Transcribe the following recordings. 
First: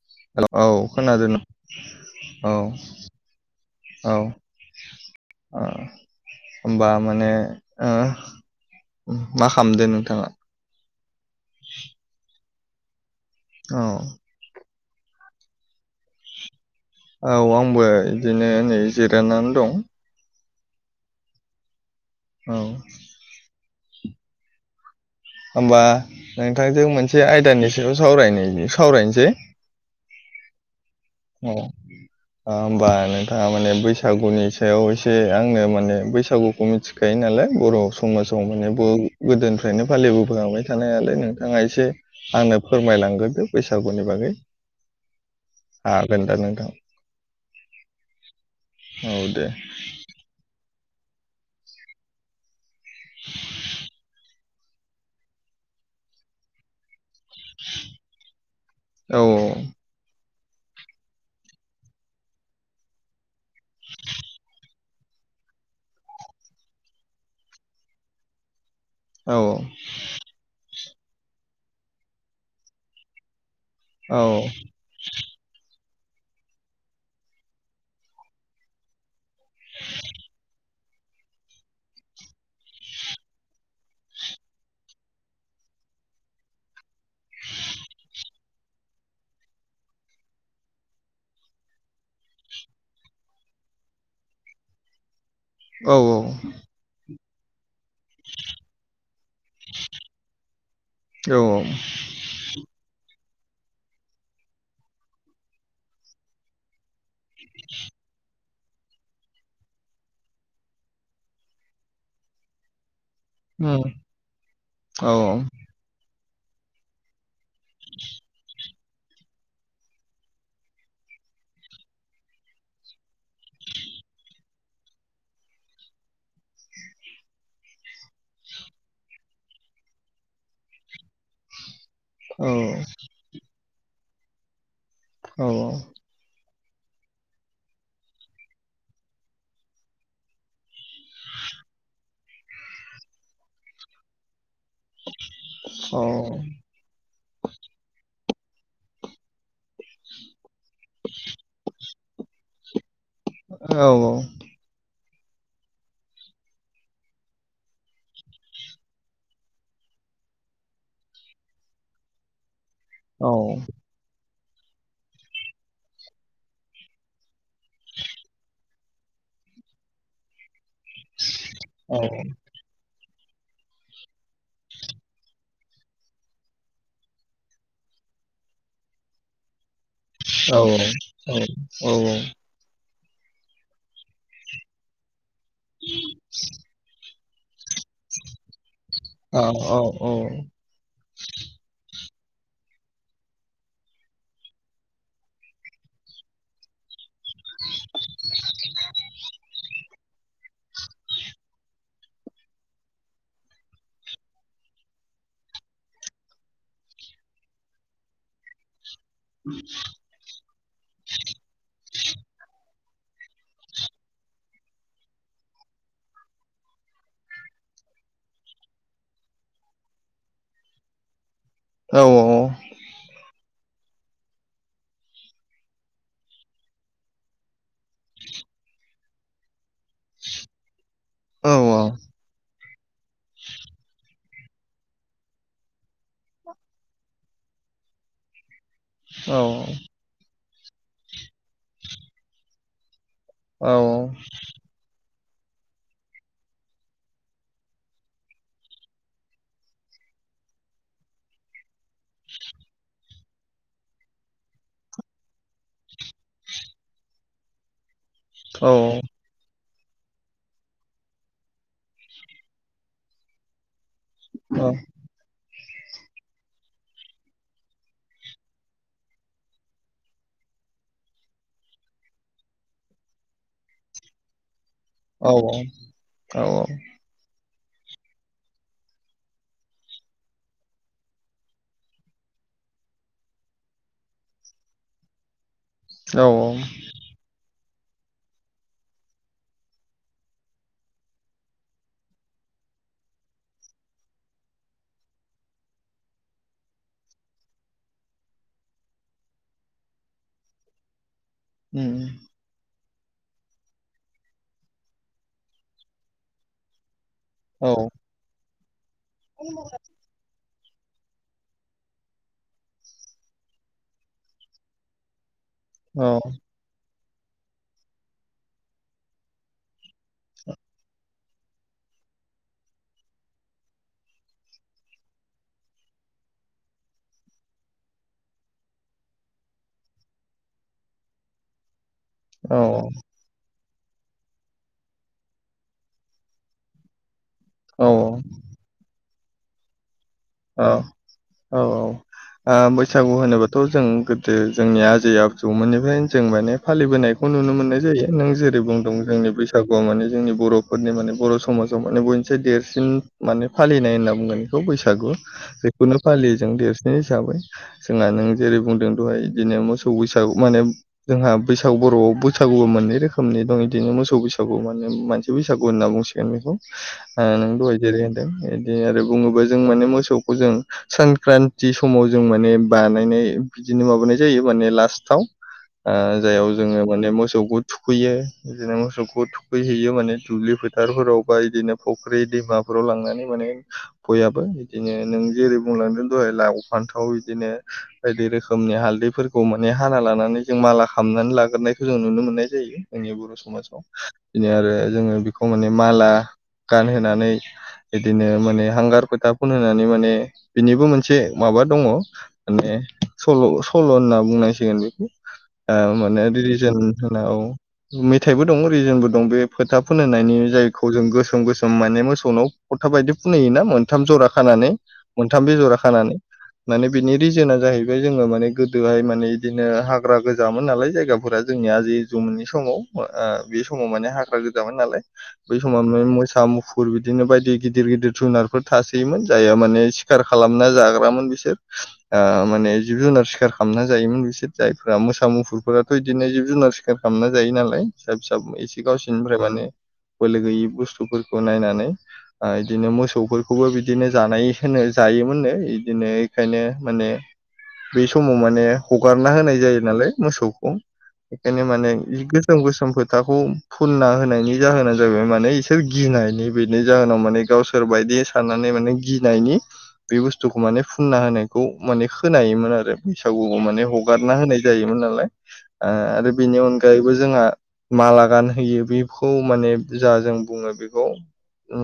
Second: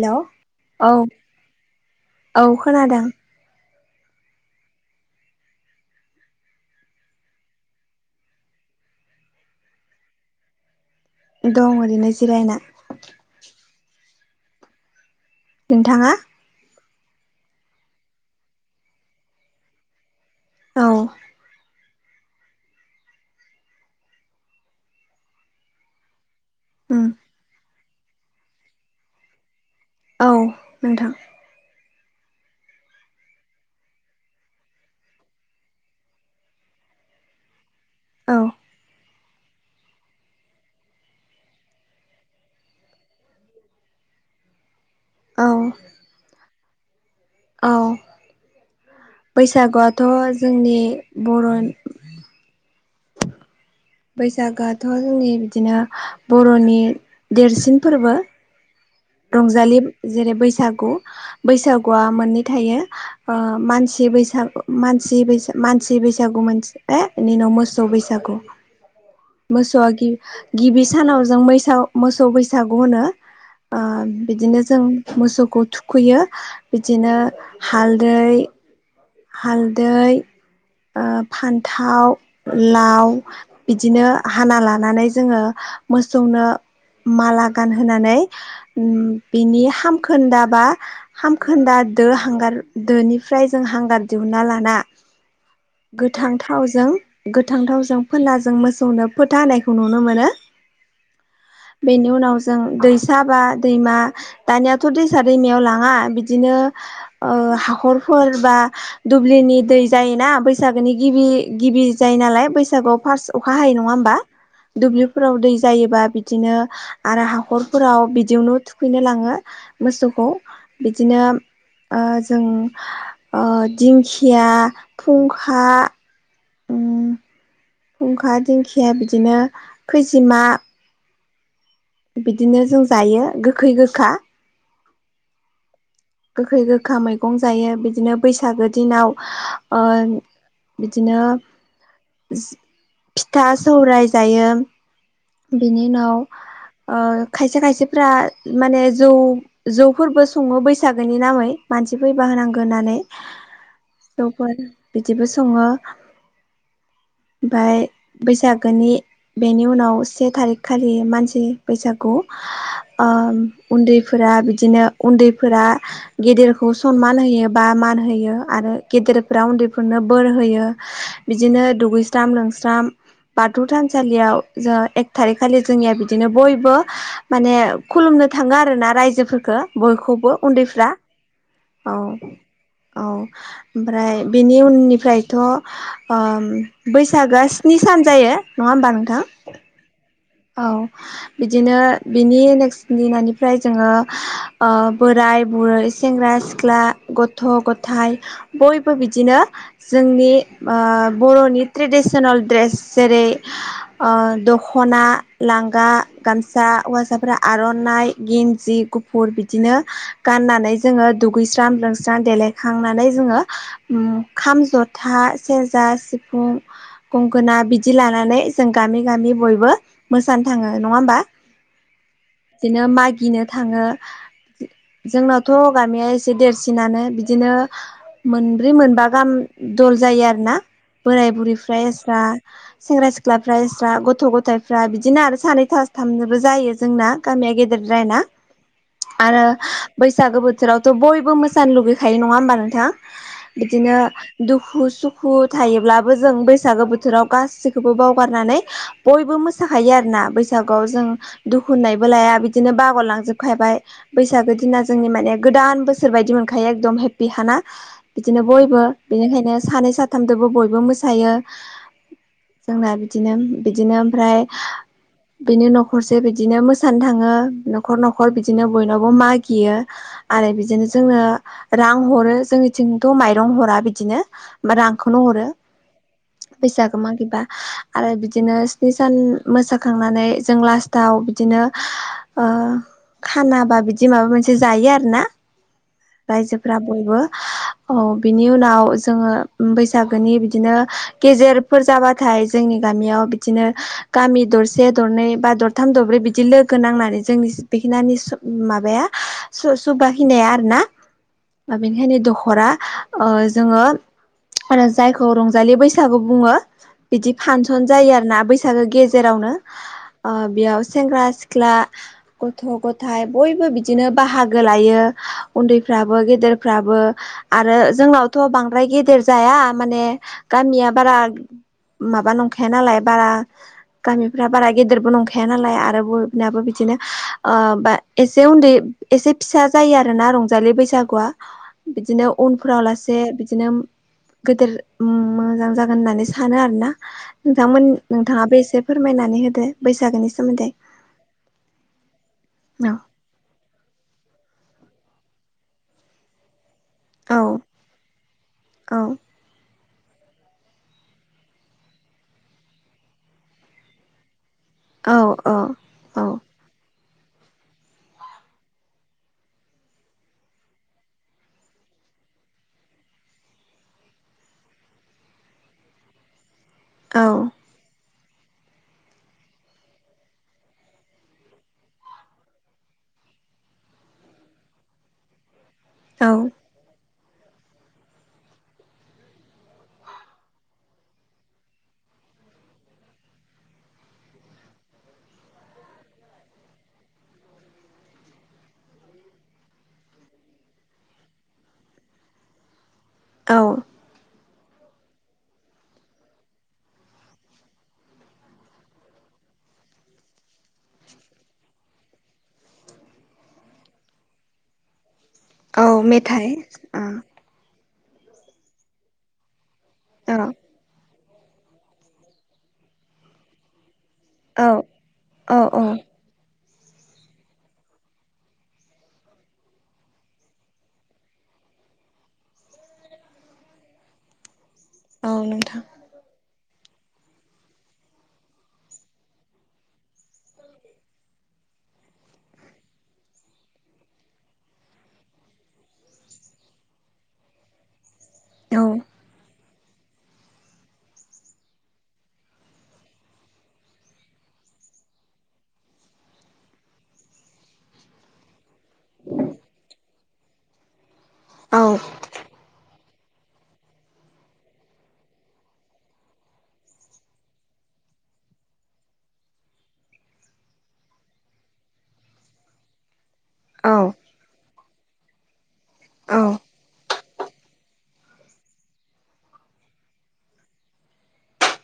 Hello औ खोनादों औ औ औ होमबा माने मा खालामदो नोंथाङा दं ओरैनो जिरायना औ नोंथाङा औ आंबो इदिनो नै जिरायनानै दं औ औ होमबा नोंथांजों उम मोनसे आयदानि सायाव सावराय सावरायनोसै औ नोंथां औ होमबा नोंथाङा माने बैसागुनि सायाव एसे आंनो माने बैसागुखौ मिथिखायो नालाय बर' औ समाजाव माने गोदोनिफ्रायनो फालिबोबोलांबाय थानाय नालाय नोंथाङा एसे आंनो फोरमायलांग्रोदो बैसागुनि बागै औ जागोन नोंथां औ औ दे बैसागुआथ' जोंनि बर' बैसागोआथ' जोंनि बिदिनो बर'नि देरसिन फोरबो औ औ रंजालि जेरै बैसाग बैसागु बैसागुआ मोननै थायो मानसि बैसागु मानसि बैसागु मानसि बैसागु मोनसे बिनि उनाव मोसौ बैसागु औ मोसौआ गिबि सानाव जों मोसौ बैसागु होनो बिदिनो जों मोसौखौ थुखैयो बिदिनो हालदै हालदै फान्थाव लाव बिदिनो हाना लानानै जोङो मोसौनो माला गानहोनानै बिनि हामखोन्दा बा हामखोन्दा दोनिफ्राय जों हांगार दिहुनना लाना औ गोथांथावजों गोथांथावजों फुनना जों मोसौनो फोथा होनायखौ नुनो मोनो उम, बेनि उनाव जों दै साबा दैमा दानियाथ' दैसा दैमायाव लाङा बिदिनो हाखरफोर बा दुब्लिनि दै जायोना बै बैसागोनि गिबि गिबि जायो नालाय बैसागआव फार्स्स अखा औ हायो नङा होमबा औ दुब्लिफोराव दै जायोबा बिदिनो आरो हाखरफोराव बिदियावनो थुखैनो लाङो मोसौखौ बिदिनो जों दिंखिया फुंखा उम फुंखा दिंखिया बिदिनो खैजिमा औ बिदिनो जों जायो गोखै गोखा औ औ गोखै गोखा मैगं जायो बिदिनो बैसागो दिनाव बिदिनो फिथा सौराय जायो बेनि उनाव खायसे खायसेफ्रा माने जौ जौफोरबो सङो बैसागोनि नामै मानसि फैबा होनांगौ होननानै लोगोफोर बिदिबो सङो ओमफ्राय बैसागोनि बेनि उनाव से थारिख खालि मानसि बैसागु उन्दैफोरा बिदिनो उन्दैफोरा गेदेरखौ सनमान होयो बा मान होयो आरो गेदेरफोरा उन्दैफोरनो बोर होयो बिदिनो दुगै दुगैस्रां लोबस्रां बाथौ थानसालियाव जों एक थारिखखालि जोंनिया बिदिनो बयबो माने खुलुमनो थाङो आरोना रायजोफोरखौ बयखौबो उन्दैफ्रा औ औ औ ओमफ्राय बेनि उननिफ्रायथ' बैसागोआ स्नि सान जायो नङा होमबा नोंथां औ बिदिनो बिनि नेक्सनि दिननिफ्राय जोङो बोराय बुरै सेंग्रा सिख्ला गथ' गथाइ बयबो बिदिनो जोंनि ओ बर'नि ट्रेडिसनेल ड्रेस जेरै ओ दख'ना लांगा गामसा हौवासाफोरा आर'नाइ गिन जिब गुफुर बिदिनो गाननानै जोङो दुगैस्रां लोंस्रां देलायना खांनानै जोङो ओम खाम जथा सेरजा सिफुं गंगोना बिदि लानानै जों गामि गामि बयबो मोसानो थाङो नङा होमबा बिदिनो मागिनो थाङो जोंनावथ' गामिया एसे देरसिनानो बिदिनो मोनब्रै मोनबा गाहाम दल जायो आरोना बोराय बुरैफ्रा एस्रा सेंग्रा सिख्लाफ्रा एस्रा गथ' गथायफ्रा फ्रा बिदिनो आरो सानैथासथामनोबो जायो जोंना गामिया गेदेरद्राय ना आरो बैसागो बोथोरावथ' बयबो मोसानो लुगैखायो नङा होमबा नोंथां औ उम, औ औ बिदिनो दुखु सुख खु थायोब्लाबो जों बैसागो बोथोराव गासैखौबो बावगारनानै बयबो मोस खायो आरोना बैसागुआव जों दुखु होननायबो लाया बिदिनो बावगार लांजोबखायबाय बैसागो दिना जोंनि माने गोदान बोसोर बायदि मोनखायो एकदम हेप्पि खाना बिदिनो बयबो बेनिखायनो सानै साथामजोंबो बयबो मोसायो जोंना बिदिनो बिदिनो ओमफ्राय बिनि नखरसे बिदिनो मोसानो थाङो नखर नखर बिदिनो बयनावबो मागियो आर बिदिनो जोंनो रां हरो जोंनिथिंथ माइरं हरा बिदिनो रांखौनो हरो फैसाखौ मागिब्लाा आरो बिदिनो स्नि सान मोसाखांनानै जों लास्टाव बिदिनो ओ खानाबा बिदि माबा मोनसे जायो आरोना रायजोफोरा बयबो औ बिनि उनाव जोङो बैसागोनि बिदिनो गेजेरफोर जाबाथाय जोंनि गामियाव बिदिनो गामि दरसे दरनै बा दरथाम दरब्रै बिदि लोगो नांनानै जोंनि बिखिनानि माबाया सुरस बा खिनाया आरो ना बेनिखायनो दखरा ओ जोङो आरो जायखौ रंजालि बैसागु बुङो बिदि फानसन जायो आरोना बैसागो गेजेरावनो ओ बेयाव सेंग्रा सिख्ला गथ गथाय बयबो बिदिनो बाहागो लायो उन्दैफ्राबो गेदेरफ्राबो आरो जोंनावथ बांद्राय गेदेर जाया माने गामिया बारा माबा नंखाया नालाय बारा गामिफ्रा बारा गेदेरबो नंखाया नालाय आरो बबेनाबो बिदिनो ओ बा एसे उन्दै एसे फिसा जायो आरो ना रंजालि बैसागुआ बिदिनो उनफ्राव लासे बिदिनो गेदेर मोजां जागोन होननानै सानो आरो ना नोंथांमोन औ नोंथाङाबो एसे फोरमायनानै होदो बै औ औ ओ औ बैसागु होनोबाथ जों गोदो जोंनिया जि आजौमोननिफ्रायनो जों माने फालिबोनायखौ नुनो मोननाय जायो नों जेरै औ बुंदों जोंनि बैसागु [unintelligible] माने जोंनि बरफोरनि माने बर समाजाव माने बयनिफ्राय देरसिन माने फालिनाय होनना बुंगोन बैसागु बेखौनो फालियो औ जों देरस हिसाबै जोंहा नों जेरै बुंदों दहाय बिदिनो मोसौ बैसागु माने जोंहा बैसागु बरआव बैसागुआ मोननै रोखोमनि दं इदिनो मोसौ बैसागु माने मानसि बैसागु होनना बुंसिगोन बेखौ ओ नों दहाय जेरै होनदों बिदि आरो बुङोब्ला जों माने मोसौ खौ जों संक्रान्ति समाव जों माने बानायनाय बिदिनो माबानाय जायो माने लास्टाव [unintelligible] ओ जायाव जोङो माने मोस सौखौ थुखैयो बिदिनो मोसौखौ थुखैहैयो माने दुब्लि फोथारफोराव बा बिदिनो फख्रि दैमाफोराव लांनानै माने बयाबो बिदि नों जेरै बुंलांदों दाहय लाव फान्थाव बिदिनो बायदि रोखोमनि हालदैफोरखौ माने हाना लानानै जों माला खालामनानै लाग्रोनायखौ जों नुनो मोननाय जायो जोंनि बर समाजाव औ बिनो आरो जोङो बेखौ माने माला गानहोनानै बिदिनो माने हांगार फोथा फुन होननानै माने बिनिबो मोनसे माबा दङ माने सल सल होनना बुङो नांसिगोन बेखौ औ माने मेथाइ रिलिजन होना औ मेथाइबो दं रिजोनबो दं बे फोथा फुनहैनायनि औ जायखौ जों गोसो गोसोम माने मोसौनाव फोथा बायदि फुनहोयोना मोनथाम जरा खानानै औ मोनथाम औ बेजरा खानानै माने बिनि रिजोना जाहैबाय जोङो माने गोदोहाय माने बिदिनो हाग्रा गोजामोन नालाय जायगाफोरा जों नि आजै आजौमोननि समाव आं बे समाव माने हाग्रा गो जामोनो नालाय औ बै समाव नोंथां मोसा मुफुर बिदिनो बायदि गिदिर गिदिर जुनारफोर थास जायोमोन जायहा माने सिखार खालामना जाग्रामोन बिसोर ओ माने जिब जुनार सिखार खालामना जायोमोन बिसोर जायफ्रा मोसा मुफुरफोराथ इदिनो जिब जुनार सिखार खालामना जायो नालाय [unintelligible] फिसा औ एसे गावसोरनिफ्राय माने बोलो गैयि बुस्थुफोरखौ नायनानै ओ इदिनो मोसौफोर खौबो बिदिनो जानाय होनो जायोमोननो इदिनो इखायनो माने बै समाव माने हगारना होनाय जायो नालाय मोसौखौ खायनो औ माने बि गोसोम गोसोमफोर थाखौ फुनना होनायनि जाहोना जाहैबाय माने इसोर गिनायनि बिनि जाहोनाव माने गावसोर बायदि साननानै माने गिनायनि बे बुस्थुखौ माने फुनना होनायखौ माने खोनायोमोन आरो। बैसागुआव माने औ हगारना होनाय जायोमोन नालाय आरो औ बेनि अनगायैबो जोंहा माला गानहोयो बिखौ माने जा जों बुङो बिखौ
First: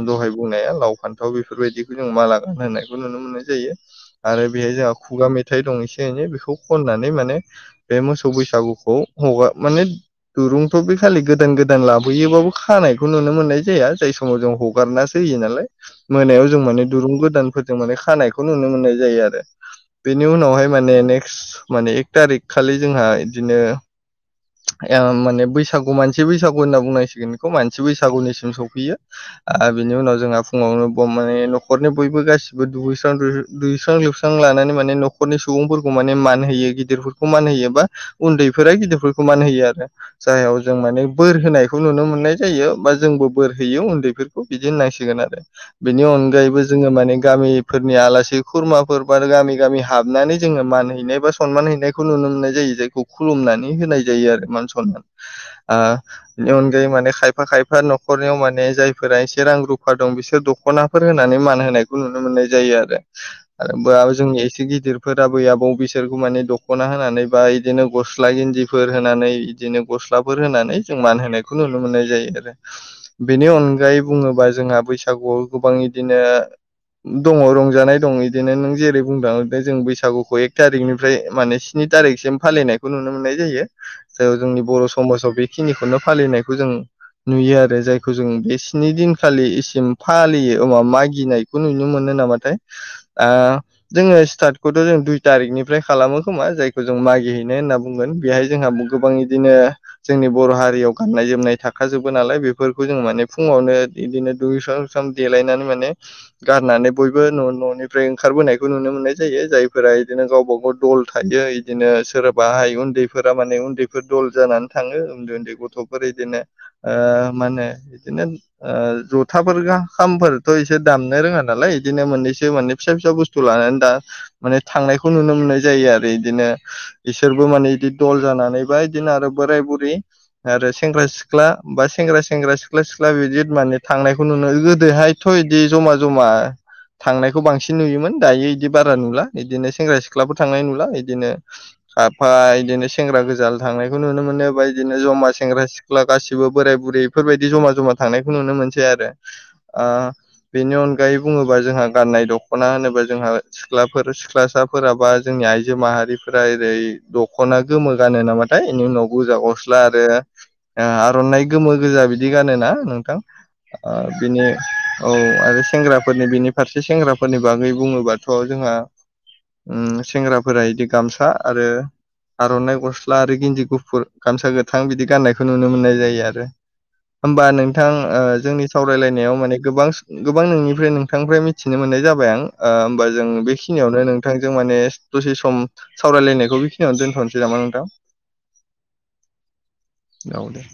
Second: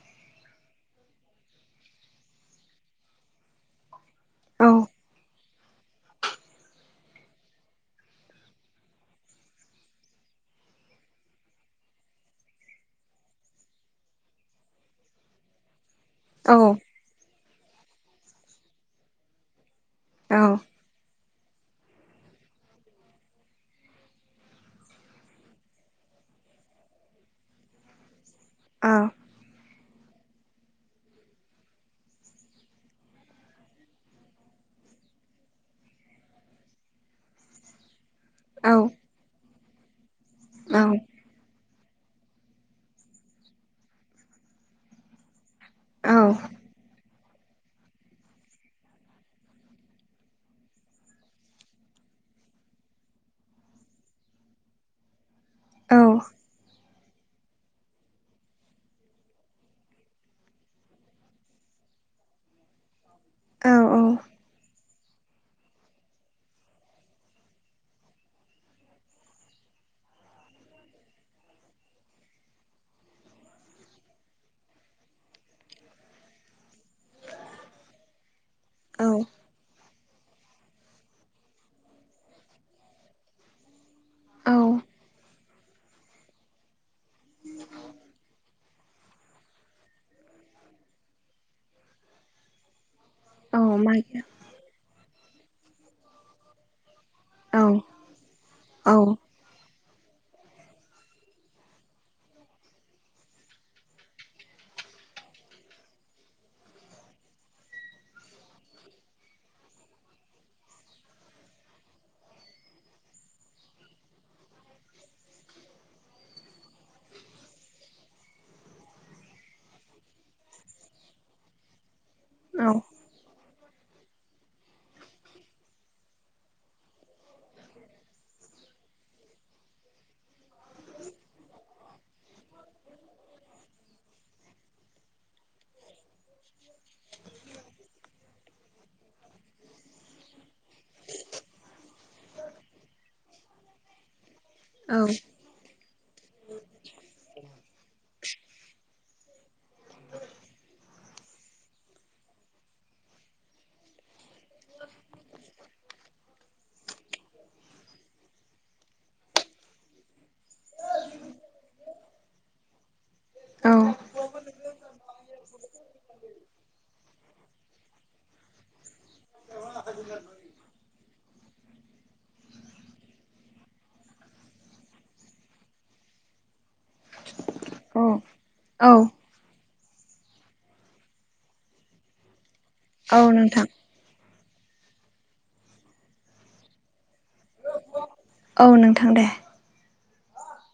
दहाय बुंनाया लाव फान थाव बेफोरबायदिखौ जों माला गानहोनायखौ नुनो मोननाय जायो आरो औ बेहाय जोंहा खुगा मेथाइ दं एसे एन नै बिखौ खननानै माने बे मोसौ बैसागुखौ हगा माने दुरुंखौ बे खालि गोदान गोदान लाबोयोबाबो खानायखौ नुनो मोननाय जाया जाय समाव जों हगारनासो होयो नालाय। मोनायाव जों माने दुरुं गोदानफोरजों माने खानायखौ नुनो मोननाय जायो आरो। बेनि औ उनावहाय माने नेक्स्ट माने एक तारिख खालि जोंहा इदिनो ओ माने बैसागु मानसि बैसागु होनना बुंनांसिगोन इखौ मानसि बैसागुनि जों सौफैयो ओ बिनि उनाव जोंहा फुङावनो बम माने न'खरनि बयबो गासिबो दुगैस्रां [unintelligible] दुगैस्रां लोबस्रां लानानै माने न'खरनि सुबुंफोरखौ माने मान होयो गिदिरफोरखौ मान होयो बा उन्दैफोरा गिदिरफोरखौ मान होयो आरो जायाव जों माने बोर होनाय खौ नुनो मोननाय जायो बा जोंबो बोर होयो उन्दैफोरखौ बिदि होननांसिगोन आरो। बेनि अनगायैबो जोङो माने गामिफोरनि आलासि खुरमाफोर बार गामि गामि हाबनानै जोङो मान हैनाय बा सन्मान हैनायखौ नुनो नो मोननाय जायो आरो जायखौ खुुलुमनानै होनाय जायो आरो मान सन्मान ओ नि अनगायै माने खायफा खायफा न'खरनियाव माने जायफोरा एसे रां रुफा दं बिसोर दख'नाफोर होनानै मान होनायखौ नुनो नो मोननाय जायो आरो औ बोआव जोंनि एसे गिदिर फोर आबै आबौ बिसोरखौ माने दख'ना होनानै बा इदिनो गस्ला इन्दि फोर होनानै इदिनो गस्लाफोर होनानै जों मान होनायखौ नुनो मोननाय जायो आरो बेनि अन गायै बुङोबा जोंहा बैसागुआव गोबां इदिनो दङ रंजानाय दं इदिनो नों जेरै बुंदों जों बैसागु सागुखौ एक तारिकनिफ्राय माने स्नि तारिखसिम फालिनायखौ नुनो मोननाय जायो। जायाव औ जोंनि बर' समाजाव बेखिनिखौनो फालिनायखौ जों नुयो आरो जायखौ जों बे स्नि दिनखालिसिम फालियो [unintelligible] मागिनायखौ नुनो मोनो नामाथाय। औ ओ जोङो मागि स्टार्टखौथ' जों दुइ तारिखनिफ्राय खालामो खोमा जायखौ जों मागिहैनो औ होनना बुंगोन बेहाय जोंहा औ गोबां इदिनो जोंनि बर' हारियाव गाननाय जोमनाय थाखाजोबो नालाय बेफोरखौ जों माने फुङावनो इदिनो दुगै [unintelligible] देलायनानै माने गाननानै बयबो न' न'निफ्राय ओंखारबोनायखौ नुनो मोननाय जायो जाय फोरा इदिनो गावबा गाव दल थायो इदिनो सोरबाहाय उन्दै फोरा माने उन्दैफोर दल जानानै थाङो उन्दै उन्दै गथ'फोर इदिनो ओ मा होनो नो ओ ज'थाफोर खामफोरथ' इसोर दामनो रोङा नालाय इद दिनो मोननैसो माने फिसा फिसा बुस्थु लानानै दा माने थांनायखौ नुनो मोननाय जायो आरो इदिनो इसोरबो माने इदि दल जानानै बा इदिनो आरो बोराय बुरि आरो सेंग्रा सिख्ला बा सेंग्रा सेंग्रा सिख्ला सि ख्ला बिदि माने थांनायखौ नुनो गोदोहायथ' इदि जमा जमा थांनायखौ बांसिन नुयोमोन दायो इदि बारा नुला इदिनो सेंग्रा सिख्लाफोर थांनाय नुला इदिनो खाफा इदिनो सेंग्रा गोजाल' थांनायखौ नुनो मोनो बा औ इदिनो जमा सेंग्रा सिख्ला गासि बो बोराय बुरै इफोरबायदि जमा जमा थांनायखौ नुनो मोनसै आरो ओ बेनि अनगायै बुं बुङोबा जोंहा गाननाय दख'ना होनोबा जोंहा सिख्लाफोर सिख्लासाफोरा बा जोंनि आइजो माहारिफोर [unintelligible] दख'ना गोमो गानो नामाथाय इनि उनाव गोजा गस्ला आरो ओ आर'नाइ गोमो गोजा बिदि गानो ना हा नोंथां? औ ओ बिनि औ आरो सेंग्राफोरनि बिनि फारसे सेंग्राफोरनि बागै बुङोबाथ' जोंहा। [inaudible] उम सेंग्राफोरा इदि गामसा आरो। आर'नाइ गस्ला आरो गिन्दि गुफुर गामसा गोथां बिदि गाननायखौ नुनो मोननाय जायो आरो। होमबा नोंथां औ ओ जोंनि औ सावरायलायनायाव माने गोबां गोबां नोंनिफ्राय नोंथांनिफ्राय मिथिनो मोननाय जाबाय आं ओ होमबा औ जों नोंथां बेखिनियावनो नों नोंथांजों माने दसे सम सावरायलायनायखौ बेखिनियावनो दोन औ नोंथां दे। औ दे।